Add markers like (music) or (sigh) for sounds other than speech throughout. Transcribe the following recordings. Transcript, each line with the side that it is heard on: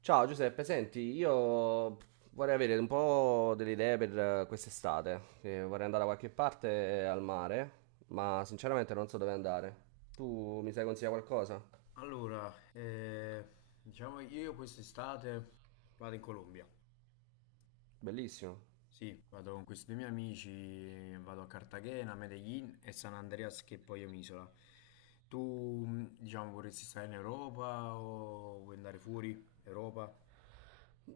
right: Ciao Giuseppe, senti, io vorrei avere un po' delle idee per quest'estate. Vorrei andare da qualche parte al mare, ma sinceramente non so dove andare. Tu mi sai consigliare qualcosa?
left: Allora, diciamo che io quest'estate vado in Colombia.
right: Bellissimo.
left: Sì, vado con questi due miei amici, vado a Cartagena, Medellin e San Andreas, che poi è un'isola. Tu, diciamo, vorresti stare in Europa o vuoi andare fuori Europa?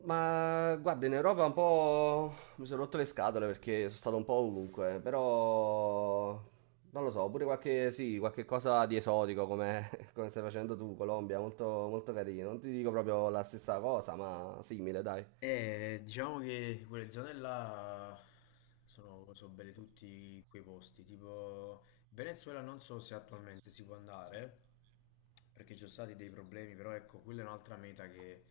right: Ma guarda, in Europa un po' mi sono rotto le scatole perché sono stato un po' ovunque, però non lo so, pure qualche, sì, qualche cosa di esotico come, (laughs) come stai facendo tu, Colombia, molto, molto carino. Non ti dico proprio la stessa cosa, ma simile, dai.
left: Diciamo che quelle zone là sono belle tutti quei posti, tipo Venezuela non so se attualmente si può andare, perché ci sono stati dei problemi, però ecco, quella è un'altra meta che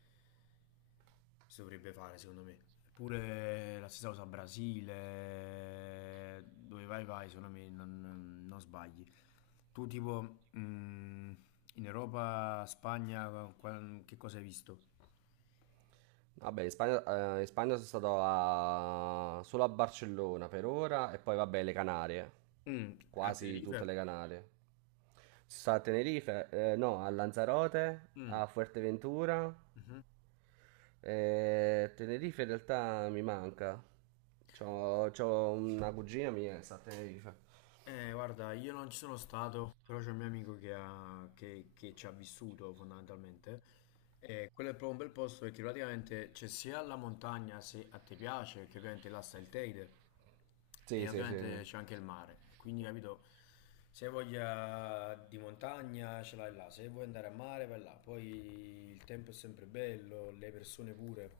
left: si dovrebbe fare secondo me. Eppure la stessa cosa Brasile, dove vai vai, secondo me non sbagli. Tu tipo in Europa, Spagna, che cosa hai visto?
right: Vabbè, in Spagna sono stato a- solo a Barcellona per ora e poi vabbè le Canarie,
left: Mm, a
right: quasi tutte
left: Tenerife?
right: le Canarie. Sono stato a Tenerife, no, a Lanzarote,
left: Mm,
right: a Fuerteventura.
left: mhm.
right: Tenerife in realtà mi manca. C'ho una cugina mia che sta a Tenerife.
left: Guarda, io non ci sono stato, però c'è un mio amico che ci ha vissuto fondamentalmente. E quello è proprio un bel posto perché praticamente c'è sia la montagna se a te piace, perché ovviamente là sta il Teide,
right: Sì,
left: e
right: sì, sì.
left: ovviamente
right: sì.
left: c'è anche il mare. E quindi, capito, se hai voglia di montagna ce l'hai là, se vuoi andare a mare vai là. Poi il tempo è sempre bello, le persone pure,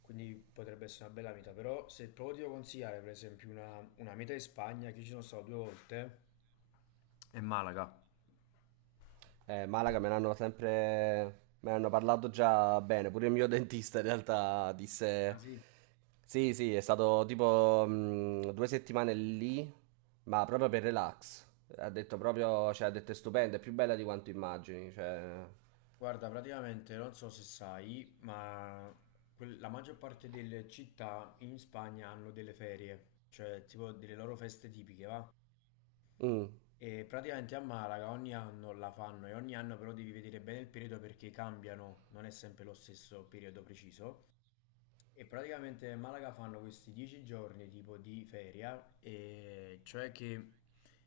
left: quindi potrebbe essere una bella meta. Però se proprio ti devo consigliare, per esempio, una meta in Spagna, che io ci sono stato due volte, è Malaga.
right: Malaga me l'hanno sempre... me l'hanno parlato già bene, pure il mio dentista in realtà
left: Ah
right: disse...
left: sì?
right: Sì, sì, è stato tipo 2 settimane lì, ma proprio per relax. Ha detto proprio, cioè ha detto è stupenda, è più bella di quanto immagini, cioè...
left: Guarda, praticamente non so se sai, ma la maggior parte delle città in Spagna hanno delle ferie, cioè tipo delle loro feste tipiche, va?
right: Mm.
left: E praticamente a Malaga ogni anno la fanno e ogni anno però devi vedere bene il periodo perché cambiano, non è sempre lo stesso periodo preciso. E praticamente a Malaga fanno questi 10 giorni tipo di feria, e cioè che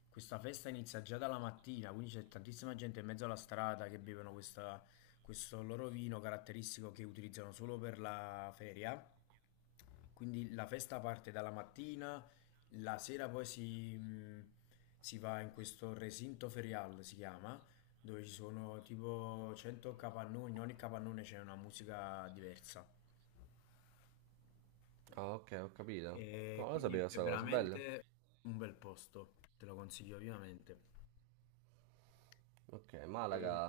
left: questa festa inizia già dalla mattina, quindi c'è tantissima gente in mezzo alla strada che bevono questo loro vino caratteristico che utilizzano solo per la feria. Quindi la festa parte dalla mattina, la sera poi si va in questo recinto ferial, si chiama, dove ci sono tipo 100 capannoni, in ogni capannone c'è una musica diversa.
right: Ah, ok, ho capito.
left: E
right: No, non lo
left: quindi
right: sapevo
left: è
right: questa cosa, bello.
left: veramente un bel posto, te lo consiglio vivamente.
right: Ok, Malaga...
left: E,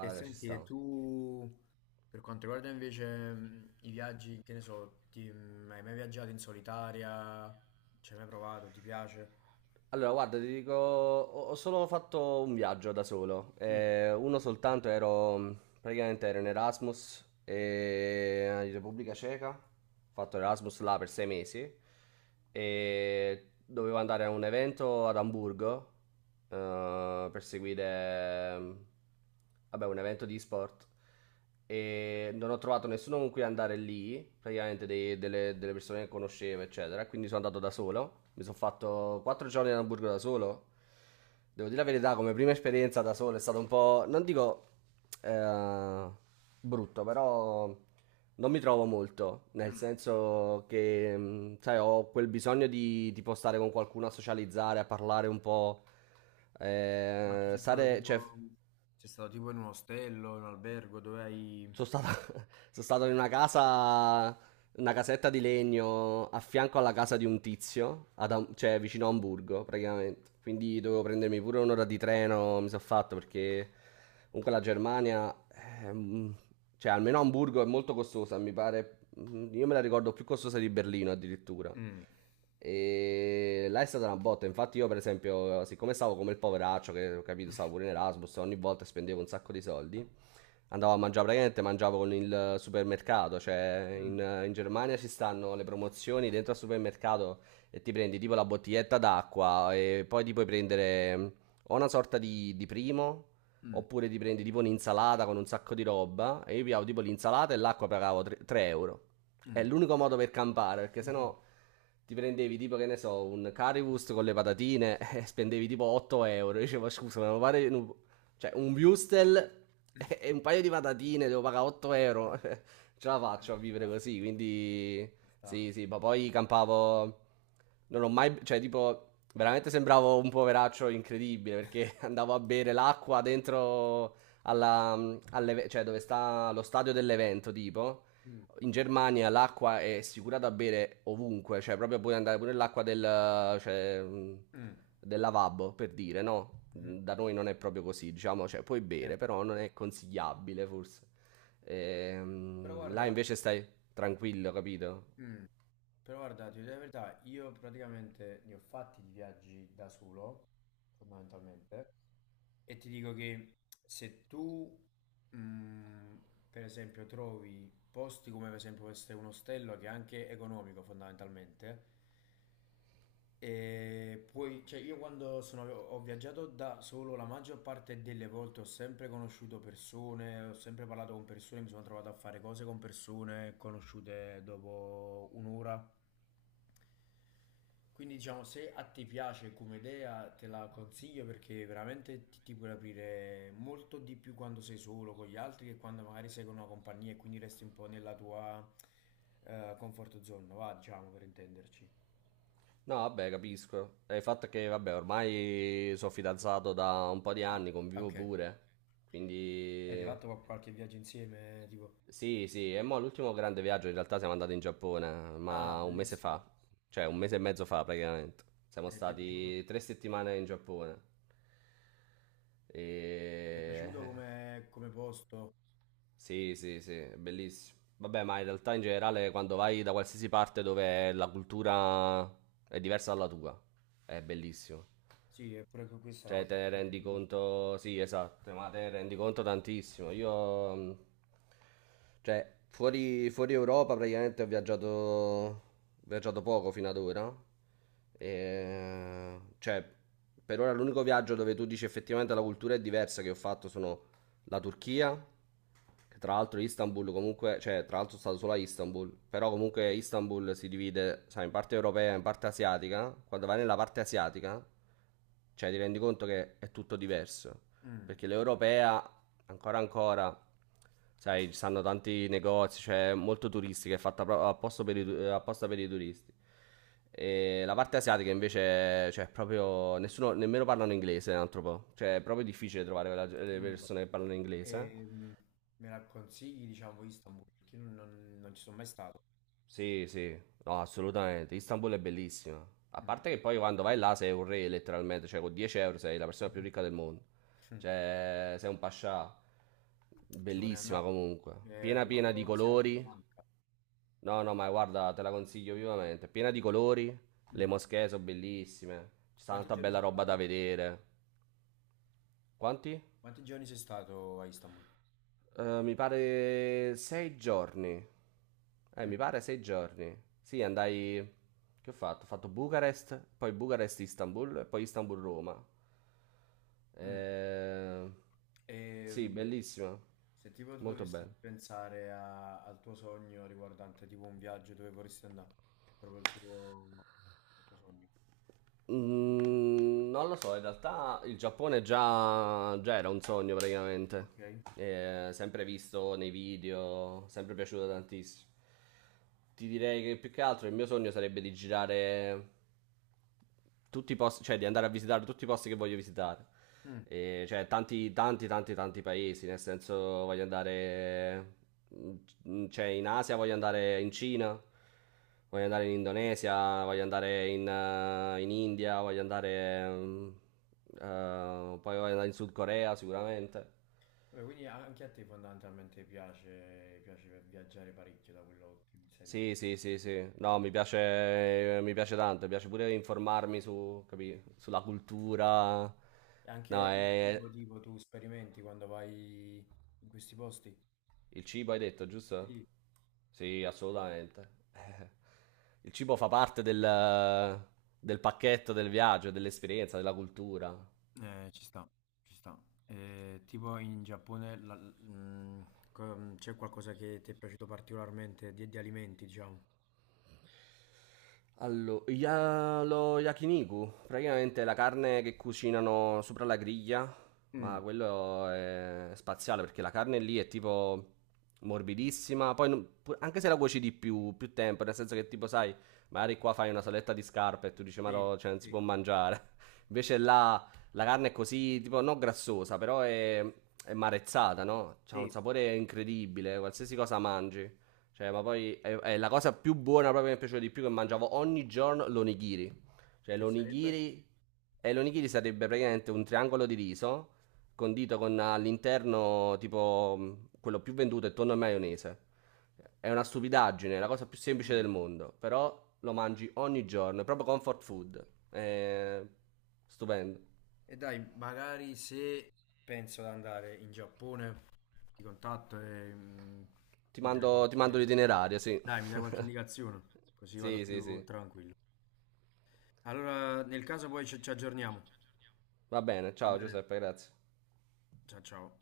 left: e
right: ci
left: senti, e
right: sta.
left: tu per quanto riguarda invece i viaggi, che ne so, hai mai viaggiato in solitaria? Ci hai mai provato? Ti piace?
right: Allora, guarda, ti dico, ho solo fatto un viaggio da solo,
left: Mm,
right: uno soltanto, ero praticamente ero in Erasmus in Repubblica Ceca, ho fatto Erasmus là per 6 mesi e dovevo andare a un evento ad Amburgo per seguire vabbè, un evento di sport e non ho trovato nessuno con cui andare lì, praticamente delle persone che conoscevo, eccetera. Quindi sono andato da solo. Mi sono fatto 4 giorni a Hamburgo da solo. Devo dire la verità, come prima esperienza da solo è stato un po', non dico eh, brutto, però non mi trovo molto, nel
left: mm.
right: senso che, sai, ho quel bisogno di, tipo stare con qualcuno a socializzare, a parlare un po',
left: Ma tu sei stato
right: stare, cioè,
left: tipo, sei stato tipo in un ostello, in un albergo, dove hai.
right: Sono stato, (laughs) sono stato in una casa, una casetta di legno a fianco alla casa di un tizio, ad Am- cioè vicino a Hamburgo praticamente. Quindi dovevo prendermi pure un'ora di treno, mi sono fatto perché comunque la Germania, ehm, cioè almeno Hamburgo è molto costosa, mi pare, io me la ricordo più costosa di Berlino addirittura.
left: Mm.
right: E là è stata una botta. Infatti, io, per esempio, siccome stavo come il poveraccio, che ho capito, stavo pure
left: (laughs)
right: in Erasmus, ogni volta spendevo un sacco di soldi, andavo a mangiare praticamente, mangiavo con il supermercato, cioè in,
left: Mm,
right: in Germania ci stanno le promozioni dentro al supermercato e ti prendi tipo la bottiglietta d'acqua e poi ti puoi prendere o una sorta di primo
left: mm,
right: oppure ti prendi tipo un'insalata con un sacco di roba e io pigliavo tipo l'insalata e l'acqua pagavo 3 euro. È
left: mm.
right: l'unico modo per campare perché sennò
left: (laughs)
right: ti prendevi tipo che ne so un currywurst con le patatine (laughs) e spendevi tipo 8 euro. Io dicevo scusa ma mi pare un cioè, un Wustel (laughs) e un paio di patatine, devo pagare 8 euro. (laughs) Ce la faccio a
left: Ci
right: vivere
left: sta,
right: così, quindi...
left: ci sta.
right: Sì, sì, ma poi campavo... Non ho mai... Cioè, tipo, veramente sembravo un poveraccio incredibile, perché (laughs) andavo a bere l'acqua dentro alla... alle- Cioè, dove sta lo stadio dell'evento, tipo
left: Mm,
right: in Germania l'acqua è assicurata a bere ovunque, cioè proprio puoi andare pure nell'acqua del, cioè,
left: mm,
right: del lavabo, per dire, no?
left: mhm.
right: Da noi non è proprio così, diciamo, cioè puoi bere,
left: Certo.
right: però non è consigliabile forse.
left: Però
right: Là
left: guarda,
right: invece stai tranquillo, capito?
left: mm, Però guarda, ti dico la verità, io praticamente ne ho fatti di viaggi da solo, fondamentalmente, e ti dico che se tu, mm, per esempio, trovi posti come per esempio questo è un ostello che è anche economico fondamentalmente, e poi, cioè io quando ho viaggiato da solo, la maggior parte delle volte ho sempre conosciuto persone, ho sempre parlato con persone, mi sono trovato a fare cose con persone conosciute dopo un'ora. Quindi diciamo, se a te piace come idea, te la consiglio perché veramente ti puoi aprire molto di più quando sei solo con gli altri che quando magari sei con una compagnia e quindi resti un po' nella tua comfort zone, va, diciamo, per intenderci.
right: No, vabbè, capisco. È il fatto è che, vabbè, ormai sono fidanzato da un po' di
left: Ah,
right: anni, convivo
left: ok.
right: pure,
left: Avete
right: quindi...
left: fatto qualche viaggio insieme? Tipo,
right: Sì, sì, e mo' l'ultimo grande viaggio in realtà siamo andati in Giappone,
left: ah,
right: ma un mese fa,
left: bellissimo.
right: cioè un mese e mezzo fa praticamente. Siamo
left: Ti è piaciuto?
right: stati 3 settimane in Giappone. E...
left: Ti è piaciuto come posto?
right: Sì, sì, sì, è bellissimo. Vabbè, ma in realtà in generale quando vai da qualsiasi parte dove la cultura è diversa dalla tua, è bellissimo.
left: Sì, eppure questa è una
right: Cioè,
left: cosa
right: te ne
left: che
right: rendi
left: mi piace molto.
right: conto, sì, esatto, ma te ne rendi conto tantissimo. Io, cioè, fuori Europa praticamente ho viaggiato poco fino ad ora. E, cioè, per ora l'unico viaggio dove tu dici effettivamente la cultura è diversa che ho fatto sono la Turchia, che tra l'altro Istanbul comunque, cioè tra l'altro è stato solo a Istanbul, però comunque Istanbul si divide, sai, in parte europea e in parte asiatica. Quando vai nella parte asiatica, cioè ti rendi conto che è tutto diverso,
left: Mm,
right: perché l'europea ancora ancora, sai, ci stanno tanti negozi, cioè molto turistica, è fatta proprio apposta per i, tu- apposta per i turisti. E la parte asiatica invece, cioè proprio nessuno, nemmeno parlano inglese, un altro po'. Cioè è proprio difficile trovare quella- le
left: mm.
right: persone che parlano inglese.
left: E, me la consigli, diciamo, Istanbul, perché io non ci sono mai stato.
right: Sì, sì, no, assolutamente. Istanbul è bellissima. A
left: Mm.
right: parte che poi quando vai là sei un re letteralmente, cioè con 10 euro sei la
left: (laughs)
right: persona più ricca del mondo.
left: Mm.
right: Cioè sei un pascià.
left: Ci vorrei
right: Bellissima
left: andare.
right: comunque, piena
left: Al
right: piena di
left: lato asiatico mi
right: colori.
left: manca.
right: No, no, ma guarda, te la consiglio vivamente. Piena di colori, le
left: Mm.
right: moschee sono bellissime, c'è
left: Quanti
right: tanta
left: giorni
right: bella
left: sei
right: roba da
left: stato?
right: vedere. Quanti?
left: Quanti giorni sei stato a Istanbul?
right: Mi pare 6 giorni.
left: Mm.
right: Mi pare sei giorni. Sì, andai... Che ho fatto? Ho fatto Bucarest, poi Bucarest-Istanbul e poi Istanbul-Roma.
left: Mm.
right: Eh...
left: E,
right: Sì, bellissima.
left: se tipo tu
right: Molto
left: dovessi
right: bella.
left: pensare al tuo sogno riguardante tipo un viaggio dove vorresti andare, proprio il tuo sogno.
right: Non lo so, in realtà il Giappone già, già era un sogno praticamente.
left: Ok.
right: Sempre visto nei video, sempre piaciuto tantissimo. Ti direi che più che altro il mio sogno sarebbe di girare tutti i posti, cioè di andare a visitare tutti i posti che voglio visitare.
left: Mm.
right: E, cioè, tanti, tanti, tanti, tanti paesi. Nel senso, voglio andare. Cioè, in Asia voglio andare in Cina, voglio andare in Indonesia, voglio andare in India, voglio andare. Poi voglio andare in Sud Corea sicuramente.
left: Vabbè, quindi anche a te fondamentalmente piace viaggiare parecchio da quello che mi stai dicendo.
right: Sì, sì, sì, sì. No, mi piace tanto, mi piace pure informarmi su, capì, sulla cultura.
left: E
right: No,
left: anche il cibo
right: è,
left: tipo tu sperimenti quando vai in questi posti?
right: il cibo hai detto, giusto?
left: Sì.
right: Sì, assolutamente. (laughs) Il cibo fa parte del, del pacchetto del viaggio, dell'esperienza, della cultura.
left: Ci sta, ci sta. Tipo in Giappone c'è qualcosa che ti è piaciuto particolarmente di alimenti, diciamo?
right: Allora, ya- lo yakiniku, praticamente è la carne che cucinano sopra la griglia,
left: Mm.
right: ma quello è spaziale perché la carne lì è tipo morbidissima, poi non- pu- anche se la cuoci di più, più tempo, nel senso che tipo sai, magari qua fai una saletta di scarpe e tu dici ma
left: Sì,
right: no, cioè non si può
left: sì.
right: mangiare, (laughs) invece là la carne è così, tipo non grassosa, però è marezzata, no? C'ha un
left: Sì.
right: sapore incredibile, qualsiasi cosa mangi. Cioè, ma poi è la cosa più buona proprio che mi è piaciuta di più che mangiavo ogni giorno l'onigiri. Cioè,
left: Che sarebbe?
right: l'onigiri sarebbe praticamente un triangolo di riso condito con all'interno tipo quello più venduto è tonno e maionese. È una stupidaggine, è la cosa più semplice
left: Mm.
right: del mondo, però lo mangi ogni giorno, è proprio comfort food.
left: Ok.
right: È stupendo.
left: E dai, magari se penso di andare in Giappone, ti contatto e
right: Ti
left: mi dai
right: mando, ti mando
left: qualche,
right: l'itinerario, sì. (laughs)
left: mi dai qualche indicazione, così vado
right: Sì, sì,
left: più
right: sì.
left: tranquillo. Allora, nel caso poi ci aggiorniamo.
right: Va bene,
left: Va
right: ciao
left: bene?
right: Giuseppe, grazie.
left: Ciao ciao.